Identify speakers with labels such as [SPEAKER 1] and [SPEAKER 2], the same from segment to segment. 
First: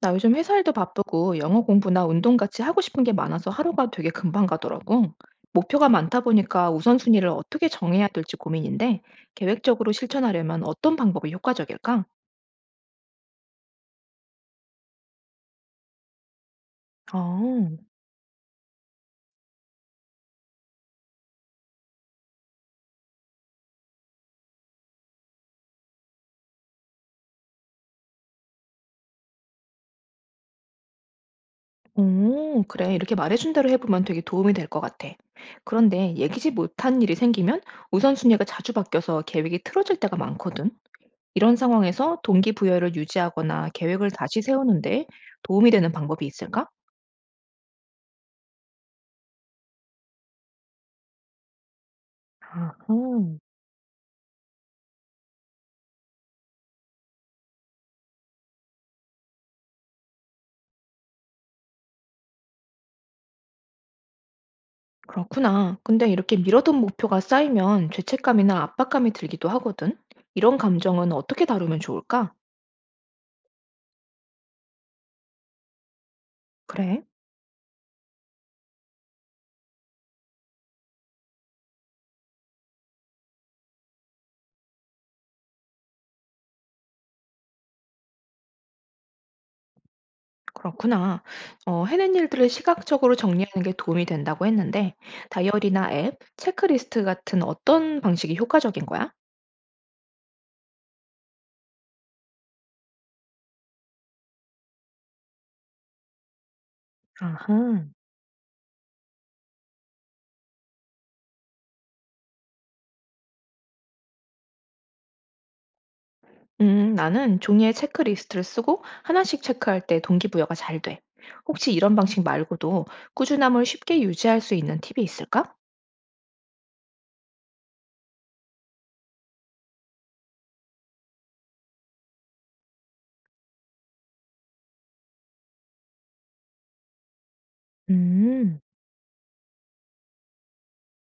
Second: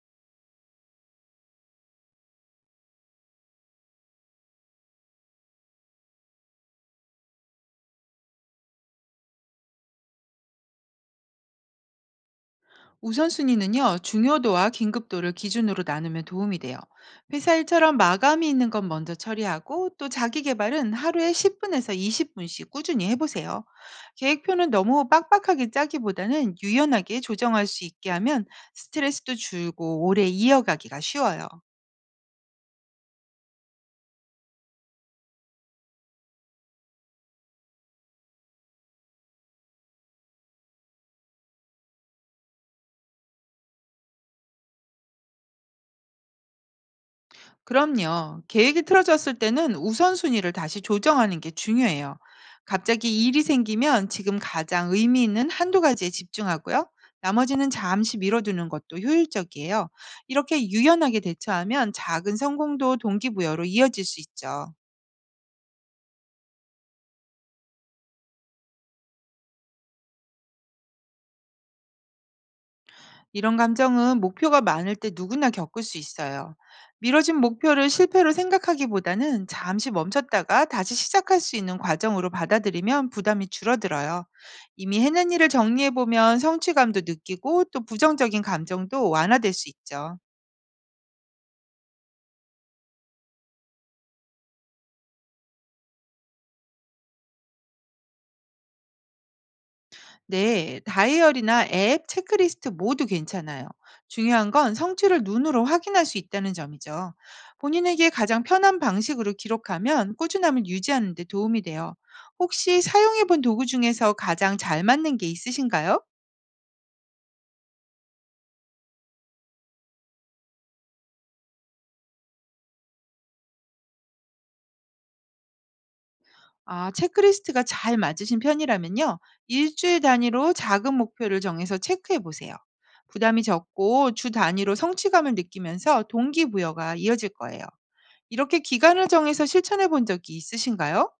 [SPEAKER 1] 나 요즘 회사 일도 바쁘고 영어 공부나 운동 같이 하고 싶은 게 많아서 하루가 되게 금방 가더라고. 목표가 많다 보니까 우선순위를 어떻게 정해야 될지 고민인데 계획적으로 실천하려면 어떤 방법이 효과적일까?
[SPEAKER 2] 우선순위는요, 중요도와 긴급도를 기준으로 나누면 도움이 돼요. 회사
[SPEAKER 1] 어,
[SPEAKER 2] 일처럼 마감이 있는 건 먼저 처리하고 또 자기 개발은 하루에 10분에서 20분씩 꾸준히 해보세요. 계획표는 너무 빡빡하게 짜기보다는 유연하게 조정할 수 있게 하면 스트레스도 줄고 오래 이어가기가 쉬워요.
[SPEAKER 1] 오, 그래. 이렇게 말해준 대로 해보면 되게 도움이 될 것 같아. 그런데 예기치 못한 일이 생기면 우선순위가 자주 바뀌어서 계획이 틀어질 때가 많거든. 이런 상황에서 동기부여를 유지하거나 계획을 다시 세우는데 도움이 되는 방법이 있을까?
[SPEAKER 2] 그럼요. 계획이 틀어졌을 때는 우선순위를 다시 조정하는 게 중요해요.
[SPEAKER 1] 아하.
[SPEAKER 2] 갑자기 일이 생기면 지금 가장 의미 있는 한두 가지에 집중하고요. 나머지는 잠시 미뤄두는 것도 효율적이에요. 이렇게 유연하게 대처하면 작은 성공도 동기부여로 이어질 수 있죠.
[SPEAKER 1] 그렇구나. 근데 이렇게 미뤄둔 목표가 쌓이면 죄책감이나 압박감이 들기도 하거든. 이런 감정은 어떻게 다루면 좋을까?
[SPEAKER 2] 이런 감정은 목표가 많을 때 누구나 겪을 수 있어요.
[SPEAKER 1] 그래,
[SPEAKER 2] 미뤄진 목표를 실패로 생각하기보다는 잠시 멈췄다가 다시 시작할 수 있는 과정으로 받아들이면 부담이 줄어들어요. 이미 해낸 일을 정리해보면 성취감도 느끼고 또 부정적인 감정도 완화될 수 있죠.
[SPEAKER 1] 그렇구나. 어, 해낸 일들을 시각적으로 정리하는 게 도움이 된다고 했는데, 다이어리나 앱, 체크리스트 같은 어떤 방식이 효과적인 거야?
[SPEAKER 2] 네, 다이어리나 앱, 체크리스트 모두 괜찮아요. 중요한 건 성취를 눈으로 확인할 수 있다는 점이죠.
[SPEAKER 1] 아하.
[SPEAKER 2] 본인에게 가장 편한 방식으로 기록하면 꾸준함을 유지하는 데 도움이 돼요. 혹시 사용해 본 도구 중에서 가장 잘 맞는 게 있으신가요?
[SPEAKER 1] 나는 종이에 체크리스트를 쓰고 하나씩 체크할 때 동기부여가 잘 돼. 혹시 이런 방식 말고도 꾸준함을 쉽게 유지할 수 있는 팁이 있을까?
[SPEAKER 2] 아, 체크리스트가 잘 맞으신 편이라면요. 일주일 단위로 작은 목표를 정해서 체크해 보세요. 부담이 적고 주 단위로 성취감을 느끼면서 동기부여가 이어질 거예요. 이렇게
[SPEAKER 1] 음.
[SPEAKER 2] 기간을 정해서 실천해 본 적이 있으신가요?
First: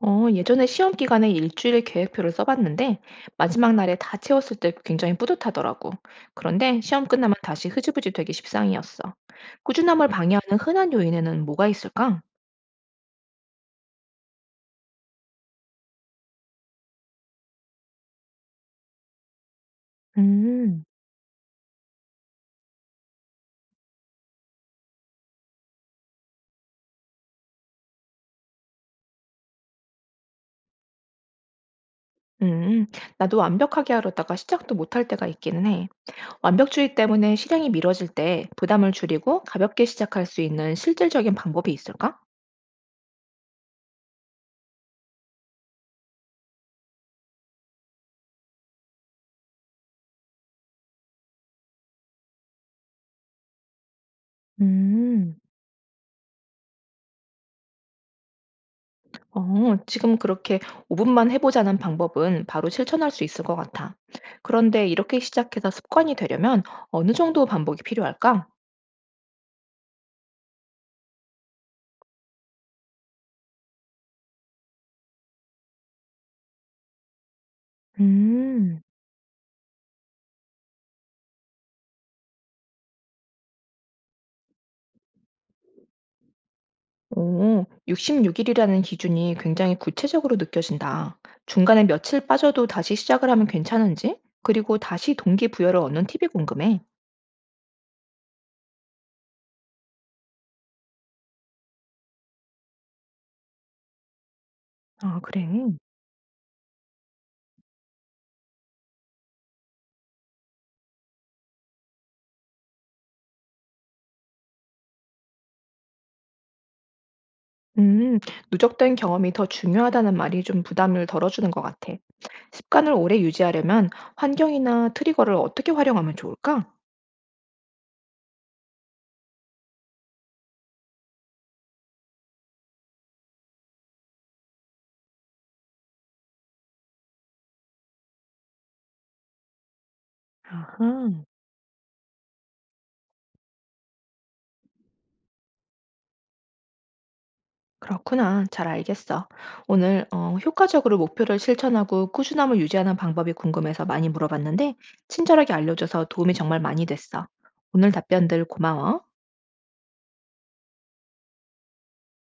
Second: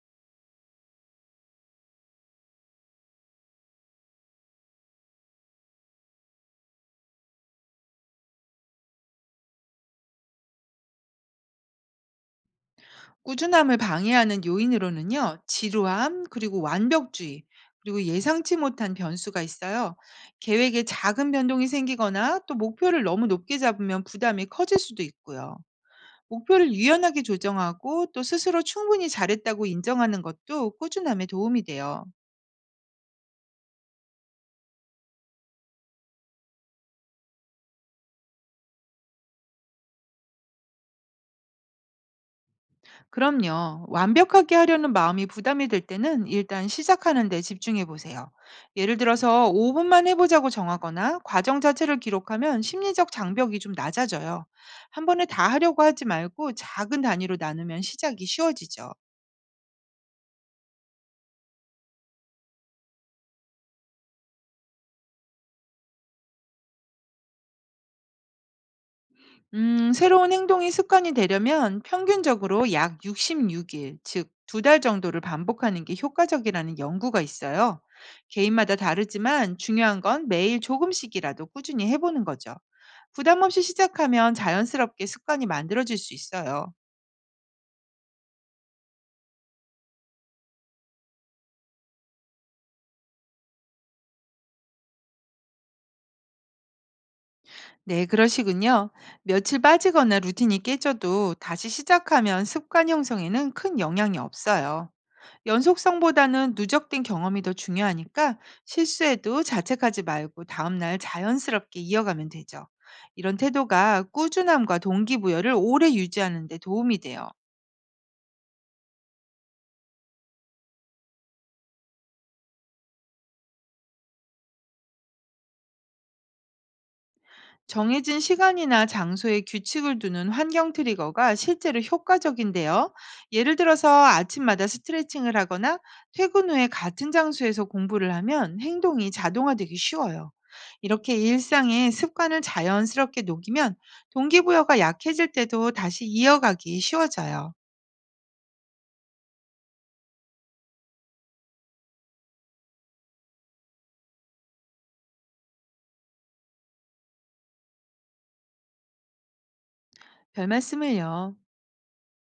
[SPEAKER 1] 어, 예전에 시험 기간에 일주일 계획표를 써봤는데 마지막 날에 다 채웠을 때 굉장히 뿌듯하더라고. 그런데 시험 끝나면 다시 흐지부지 되기 십상이었어. 꾸준함을 방해하는 흔한 요인에는 뭐가 있을까?
[SPEAKER 2] 꾸준함을 방해하는 요인으로는요, 지루함, 그리고 완벽주의, 그리고 예상치 못한 변수가 있어요. 계획에
[SPEAKER 1] 음,
[SPEAKER 2] 작은 변동이 생기거나 또 목표를 너무 높게 잡으면 부담이 커질 수도 있고요. 목표를 유연하게 조정하고 또 스스로 충분히 잘했다고 인정하는 것도 꾸준함에 도움이 돼요.
[SPEAKER 1] 음, 나도 완벽하게 하려다가 시작도 못할 때가 있기는 해. 완벽주의 때문에 실행이 미뤄질 때 부담을 줄이고 가볍게 시작할 수 있는 실질적인 방법이 있을까?
[SPEAKER 2] 그럼요. 완벽하게 하려는 마음이 부담이 될 때는 일단 시작하는 데 집중해 보세요. 예를 들어서 5분만 해보자고 정하거나 과정 자체를 기록하면 심리적 장벽이 좀 낮아져요. 한 번에
[SPEAKER 1] 음.
[SPEAKER 2] 다 하려고 하지 말고 작은 단위로 나누면 시작이 쉬워지죠.
[SPEAKER 1] 어, 지금 그렇게 5분만 해보자는 방법은 바로 실천할 수 있을 것 같아. 그런데 이렇게 시작해서 습관이 되려면 어느 정도 반복이 필요할까?
[SPEAKER 2] 새로운 행동이 습관이 되려면 평균적으로 약 66일, 즉, 두 달 정도를 반복하는 게 효과적이라는 연구가 있어요. 개인마다
[SPEAKER 1] 음,
[SPEAKER 2] 다르지만 중요한 건 매일 조금씩이라도 꾸준히 해보는 거죠. 부담 없이 시작하면 자연스럽게 습관이 만들어질 수 있어요.
[SPEAKER 1] 오, 66일이라는 기준이 굉장히 구체적으로 느껴진다. 중간에 며칠 빠져도 다시 시작을 하면 괜찮은지, 그리고 다시 동기부여를 얻는 팁이 궁금해.
[SPEAKER 2] 네, 그러시군요. 며칠 빠지거나 루틴이 깨져도 다시 시작하면 습관 형성에는 큰 영향이 없어요.
[SPEAKER 1] 아, 그래.
[SPEAKER 2] 연속성보다는 누적된 경험이 더 중요하니까 실수해도 자책하지 말고 다음날 자연스럽게 이어가면 되죠. 이런 태도가 꾸준함과 동기부여를 오래 유지하는 데 도움이 돼요.
[SPEAKER 1] 음, 누적된 경험이 더 중요하다는 말이 좀 부담을 덜어주는 것 같아. 습관을 오래 유지하려면 환경이나 트리거를 어떻게 활용하면 좋을까?
[SPEAKER 2] 정해진 시간이나 장소에 규칙을 두는 환경 트리거가 실제로 효과적인데요. 예를 들어서 아침마다 스트레칭을 하거나 퇴근 후에 같은 장소에서 공부를 하면 행동이 자동화되기 쉬워요. 이렇게
[SPEAKER 1] 아하,
[SPEAKER 2] 일상의 습관을 자연스럽게 녹이면 동기부여가 약해질 때도 다시 이어가기 쉬워져요.
[SPEAKER 1] 그렇구나. 잘 알겠어. 오늘 어, 효과적으로 목표를 실천하고 꾸준함을 유지하는 방법이 궁금해서 많이 물어봤는데, 친절하게 알려줘서 도움이 정말 많이 됐어. 오늘 답변들 고마워.
[SPEAKER 2] 별 말씀을요.